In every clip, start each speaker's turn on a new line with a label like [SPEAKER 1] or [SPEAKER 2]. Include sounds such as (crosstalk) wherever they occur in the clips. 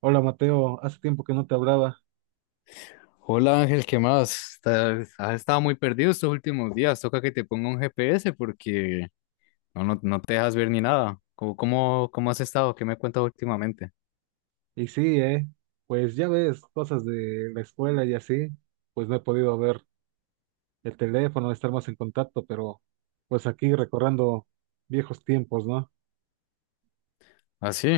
[SPEAKER 1] Hola Mateo, hace tiempo que no te hablaba.
[SPEAKER 2] Hola Ángel, ¿qué más? Has estado muy perdido estos últimos días. Toca que te ponga un GPS porque no, no, no te dejas ver ni nada. ¿Cómo has estado? ¿Qué me cuentas últimamente?
[SPEAKER 1] Y sí, eh, pues ya ves, cosas de la escuela y así, pues no he podido ver el teléfono, estar más en contacto, pero pues aquí recordando viejos tiempos, ¿no?
[SPEAKER 2] Ah, sí.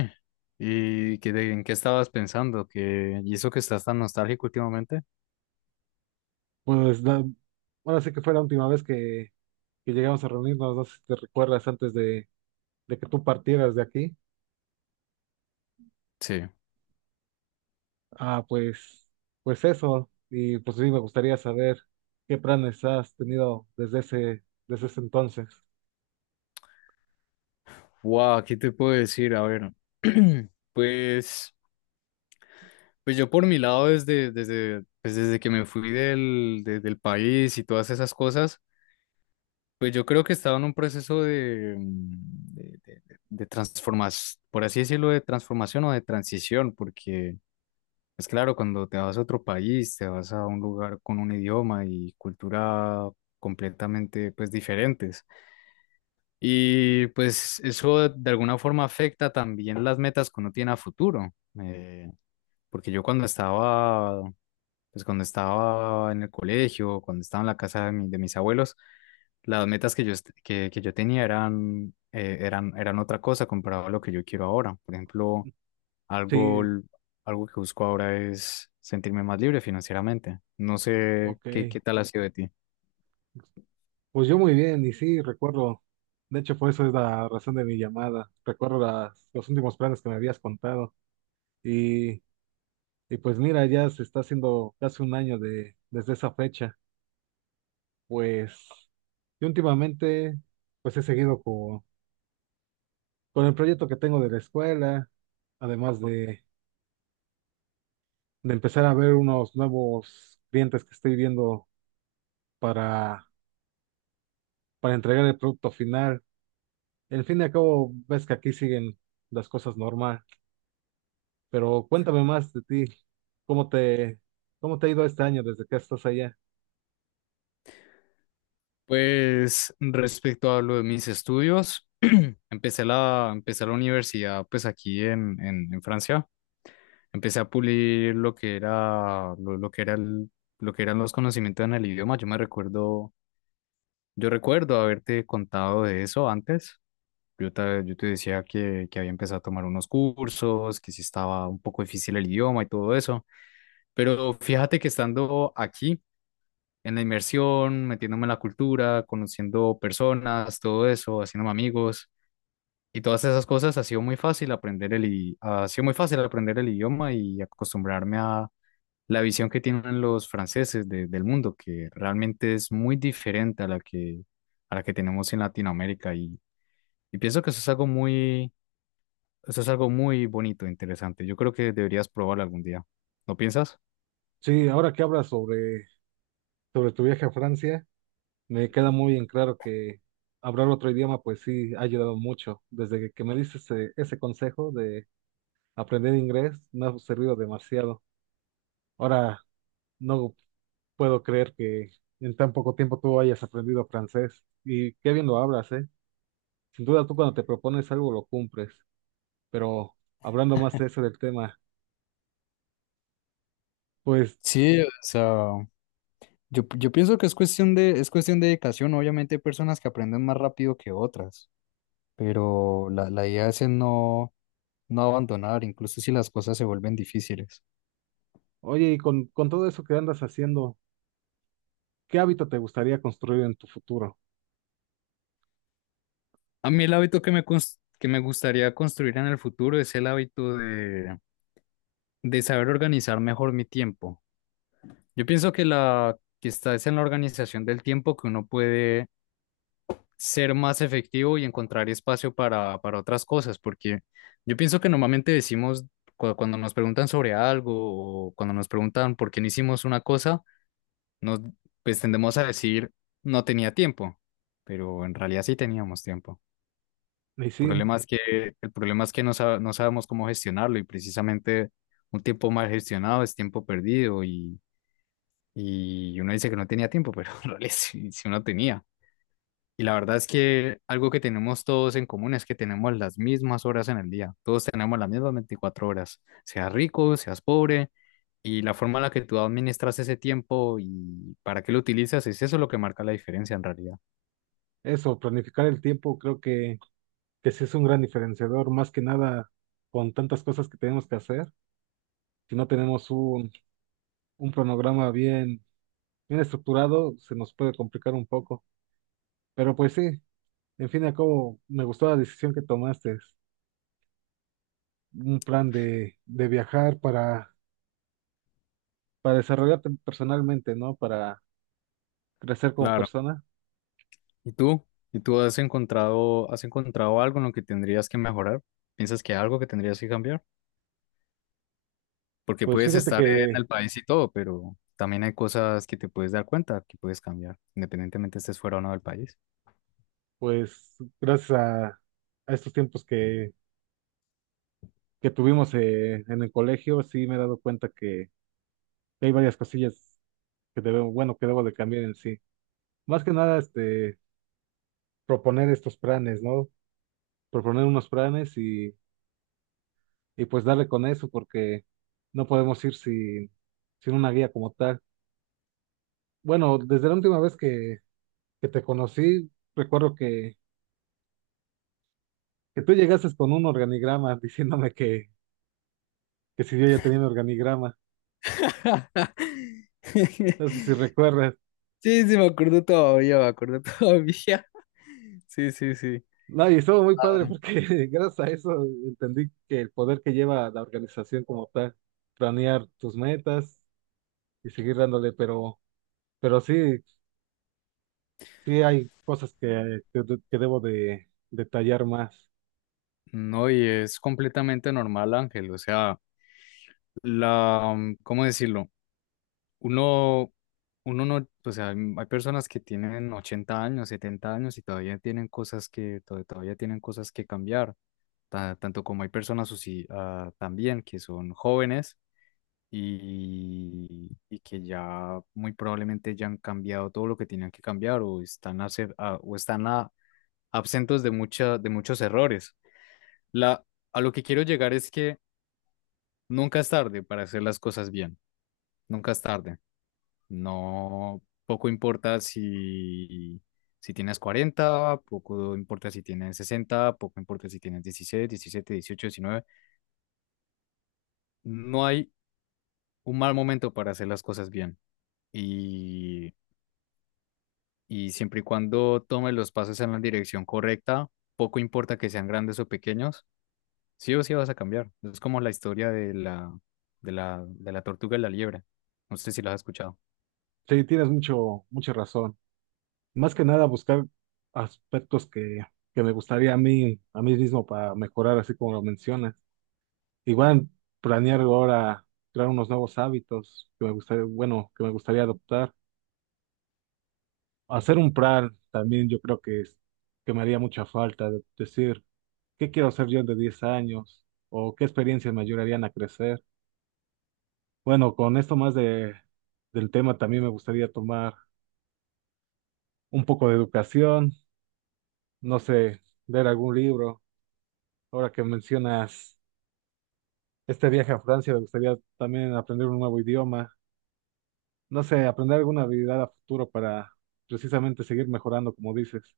[SPEAKER 2] ¿Y en qué estabas pensando? ¿Y eso que estás tan nostálgico últimamente?
[SPEAKER 1] Pues la- Ahora sí que fue la última vez que llegamos a reunirnos, no sé si te recuerdas de que tú partieras de aquí.
[SPEAKER 2] Sí.
[SPEAKER 1] Ah, pues, pues eso, y pues sí, me gustaría saber qué planes has tenido desde ese entonces.
[SPEAKER 2] Wow, ¿qué te puedo decir? A ver, (clears throat) pues, pues yo por mi lado, desde que me fui del país y todas esas cosas. Pues yo creo que estaba en un proceso de, por así decirlo, de transformación o de transición, porque es claro, cuando te vas a otro país, te vas a un lugar con un idioma y cultura completamente pues diferentes. Y pues eso de alguna forma afecta también las metas que uno tiene a futuro. eh, Porque yo cuando estaba en el colegio, cuando estaba en la casa de mis abuelos, las metas que que yo tenía eran otra cosa comparado a lo que yo quiero ahora. Por ejemplo, algo,
[SPEAKER 1] Sí,
[SPEAKER 2] l- algo que busco ahora es sentirme más libre financieramente. No sé
[SPEAKER 1] ok.
[SPEAKER 2] qué tal ha sido de ti.
[SPEAKER 1] Pues yo muy bien, y sí, recuerdo, de hecho, por eso es la razón de mi llamada, recuerdo los últimos planes que me habías contado, y, y pues mira, ya se está haciendo casi un año desde esa fecha, pues, y últimamente, pues he seguido con el proyecto que tengo de la escuela, además de, de empezar a ver unos nuevos clientes que estoy viendo para, para entregar el producto final. En fin y al cabo, ves que aquí siguen las cosas normal. Pero cuéntame más de ti, ¿cómo te, ¿cómo te ha ido este año desde que estás allá?
[SPEAKER 2] Pues respecto a lo de mis estudios, empecé la universidad pues aquí en Francia. Empecé a pulir lo que eran los conocimientos en el idioma. Yo recuerdo haberte contado de eso antes. Yo te decía que había empezado a tomar unos cursos, que sí estaba un poco difícil el idioma y todo eso. Pero fíjate que estando aquí, en la inmersión, metiéndome en la cultura, conociendo personas, todo eso, haciéndome amigos. Y todas esas cosas ha sido muy fácil aprender el, i- ha sido muy fácil aprender el idioma y acostumbrarme a la visión que tienen los franceses del mundo, que realmente es muy diferente a la que tenemos en Latinoamérica. Y pienso que eso es algo muy bonito, interesante. Yo creo que deberías probarlo algún día. ¿No piensas?
[SPEAKER 1] Sí, ahora que hablas sobre tu viaje a Francia, me queda muy en claro que hablar otro idioma pues sí ha ayudado mucho. Desde que me diste ese consejo de aprender inglés, me ha servido demasiado. Ahora no puedo creer que en tan poco tiempo tú hayas aprendido francés y qué bien lo hablas, ¿eh? Sin duda tú cuando te propones algo lo cumples, pero hablando más de eso del tema. Pues
[SPEAKER 2] Sí, o sea, yo pienso que es cuestión de dedicación. Obviamente hay personas que aprenden más rápido que otras, pero la idea es en no, no abandonar, incluso si las cosas se vuelven difíciles.
[SPEAKER 1] oye, y con todo eso que andas haciendo, ¿qué hábito te gustaría construir en tu futuro?
[SPEAKER 2] A mí el hábito que me gustaría construir en el futuro es el hábito de saber organizar mejor mi tiempo. Yo pienso que la que está es en la organización del tiempo que uno puede ser más efectivo y encontrar espacio para otras cosas, porque yo pienso que normalmente decimos cuando nos preguntan sobre algo o cuando nos preguntan por qué no hicimos una cosa, nos pues tendemos a decir no tenía tiempo, pero en realidad sí teníamos tiempo.
[SPEAKER 1] Y sí,
[SPEAKER 2] problema es que, el problema es que no sabemos cómo gestionarlo y precisamente un tiempo mal gestionado es tiempo perdido y uno dice que no tenía tiempo, pero (laughs) en realidad sí, sí uno tenía. Y la verdad es que algo que tenemos todos en común es que tenemos las mismas horas en el día, todos tenemos las mismas 24 horas, seas rico, seas pobre, y la forma en la que tú administras ese tiempo y para qué lo utilizas es eso lo que marca la diferencia en realidad.
[SPEAKER 1] eso, planificar el tiempo creo que sí es un gran diferenciador, más que nada con tantas cosas que tenemos que hacer. Si no tenemos un cronograma bien estructurado, se nos puede complicar un poco. Pero pues sí, en fin y al cabo, me gustó la decisión que tomaste, un plan de viajar para desarrollarte personalmente, ¿no? Para crecer como persona.
[SPEAKER 2] ¿Y tú? ¿Y tú has encontrado algo en lo que tendrías que mejorar? ¿Piensas que hay algo que tendrías que cambiar? Porque
[SPEAKER 1] Pues
[SPEAKER 2] puedes
[SPEAKER 1] fíjate
[SPEAKER 2] estar en
[SPEAKER 1] que
[SPEAKER 2] el país y todo, pero también hay cosas que te puedes dar cuenta que puedes cambiar, independientemente estés fuera o no del país.
[SPEAKER 1] pues gracias a estos tiempos que tuvimos en el colegio, sí me he dado cuenta que hay varias cosillas que debo, bueno, que debo de cambiar en sí. Más que nada, proponer estos planes, ¿no? Proponer unos planes y pues darle con eso, porque no podemos ir sin una guía como tal. Bueno, desde la última vez que te conocí, recuerdo que tú llegaste con un organigrama (laughs) diciéndome que si yo ya tenía un organigrama.
[SPEAKER 2] (laughs)
[SPEAKER 1] No sé si recuerdas.
[SPEAKER 2] Sí, sí, me acuerdo todavía, me acuerdo todavía. (laughs) Sí, sí, sí.
[SPEAKER 1] No, y estuvo muy padre porque (laughs) gracias a eso entendí que el poder que lleva la organización como tal, planear tus metas y seguir dándole, pero sí, sí hay cosas que debo de detallar más.
[SPEAKER 2] No, y es completamente normal, Ángel. O sea, la, ¿cómo decirlo? Uno, uno no, o sea, hay personas que tienen 80 años, 70 años, y todavía tienen cosas que, to- todavía tienen cosas que cambiar, tanto como hay personas así, también que son jóvenes y que ya muy probablemente ya han cambiado todo lo que tenían que cambiar o están absentos de, mucha, de muchos errores. La, a lo que quiero llegar es que nunca es tarde para hacer las cosas bien, nunca es tarde. No, poco importa si tienes 40, poco importa si tienes 60, poco importa si tienes 16, 17, 18, 19. No hay un mal momento para hacer las cosas bien. Y, y siempre y cuando tomes los pasos en la dirección correcta, poco importa que sean grandes o pequeños, sí o sí vas a cambiar. Es como la historia de la tortuga y la liebre. No sé si lo has escuchado.
[SPEAKER 1] Sí, tienes mucha razón. Más que nada buscar aspectos que me gustaría a mí mismo para mejorar, así como lo mencionas. Igual planear ahora crear unos nuevos hábitos que me gustaría, bueno, que me gustaría adoptar. Hacer un plan también yo creo que me haría mucha falta. Decir, ¿qué quiero hacer yo de 10 años? ¿O qué experiencias me ayudarían a crecer? Bueno, con esto más del tema también me gustaría tomar un poco de educación, no sé, leer algún libro. Ahora que mencionas este viaje a Francia, me gustaría también aprender un nuevo idioma. No sé, aprender alguna habilidad a futuro para precisamente seguir mejorando, como dices.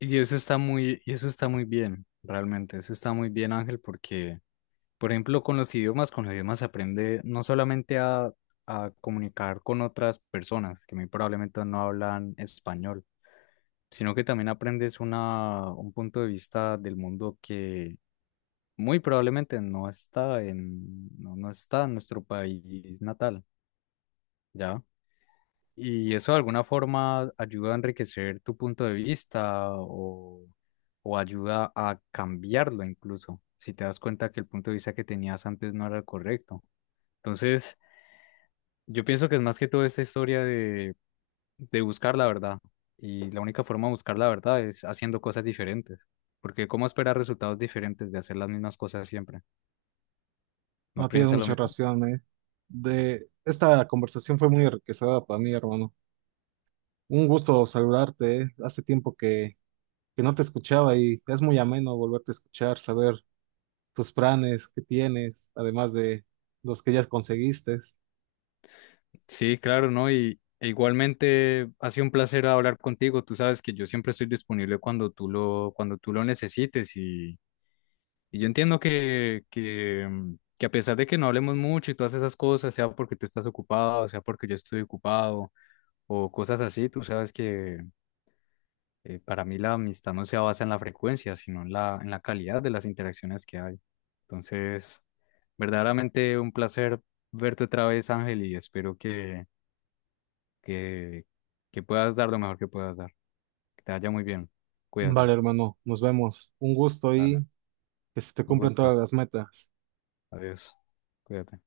[SPEAKER 2] Y eso está muy bien, realmente. Eso está muy bien, Ángel, porque, por ejemplo, con los idiomas se aprende no solamente a comunicar con otras personas que muy probablemente no hablan español, sino que también aprendes un punto de vista del mundo que muy probablemente no está en nuestro país natal, ¿ya? Y eso de alguna forma ayuda a enriquecer tu punto de vista o ayuda a cambiarlo incluso, si te das cuenta que el punto de vista que tenías antes no era el correcto. Entonces, yo pienso que es más que todo esta historia de buscar la verdad. Y la única forma de buscar la verdad es haciendo cosas diferentes. Porque ¿cómo esperar resultados diferentes de hacer las mismas cosas siempre? ¿No
[SPEAKER 1] No, tienes
[SPEAKER 2] piensa lo
[SPEAKER 1] mucha
[SPEAKER 2] mismo?
[SPEAKER 1] razón, eh. De esta conversación fue muy enriquecedora para mí, hermano. Un gusto saludarte, eh. Hace tiempo que no te escuchaba y es muy ameno volverte a escuchar, saber tus planes que tienes, además de los que ya conseguiste.
[SPEAKER 2] Sí, claro, ¿no? Y e igualmente ha sido un placer hablar contigo. Tú sabes que yo siempre estoy disponible cuando tú lo necesites. Y yo entiendo que a pesar de que no hablemos mucho y todas esas cosas, sea porque tú estás ocupado, sea porque yo estoy ocupado o cosas así, tú sabes que. Para mí la amistad no se basa en la frecuencia, sino en la calidad de las interacciones que hay. Entonces, verdaderamente un placer verte otra vez, Ángel, y espero que, que puedas dar lo mejor que puedas dar. Que te vaya muy bien. Cuídate.
[SPEAKER 1] Vale, hermano, nos vemos. Un gusto
[SPEAKER 2] Dale.
[SPEAKER 1] y que se te
[SPEAKER 2] Un
[SPEAKER 1] cumplan
[SPEAKER 2] gusto.
[SPEAKER 1] todas las metas.
[SPEAKER 2] Adiós. Cuídate.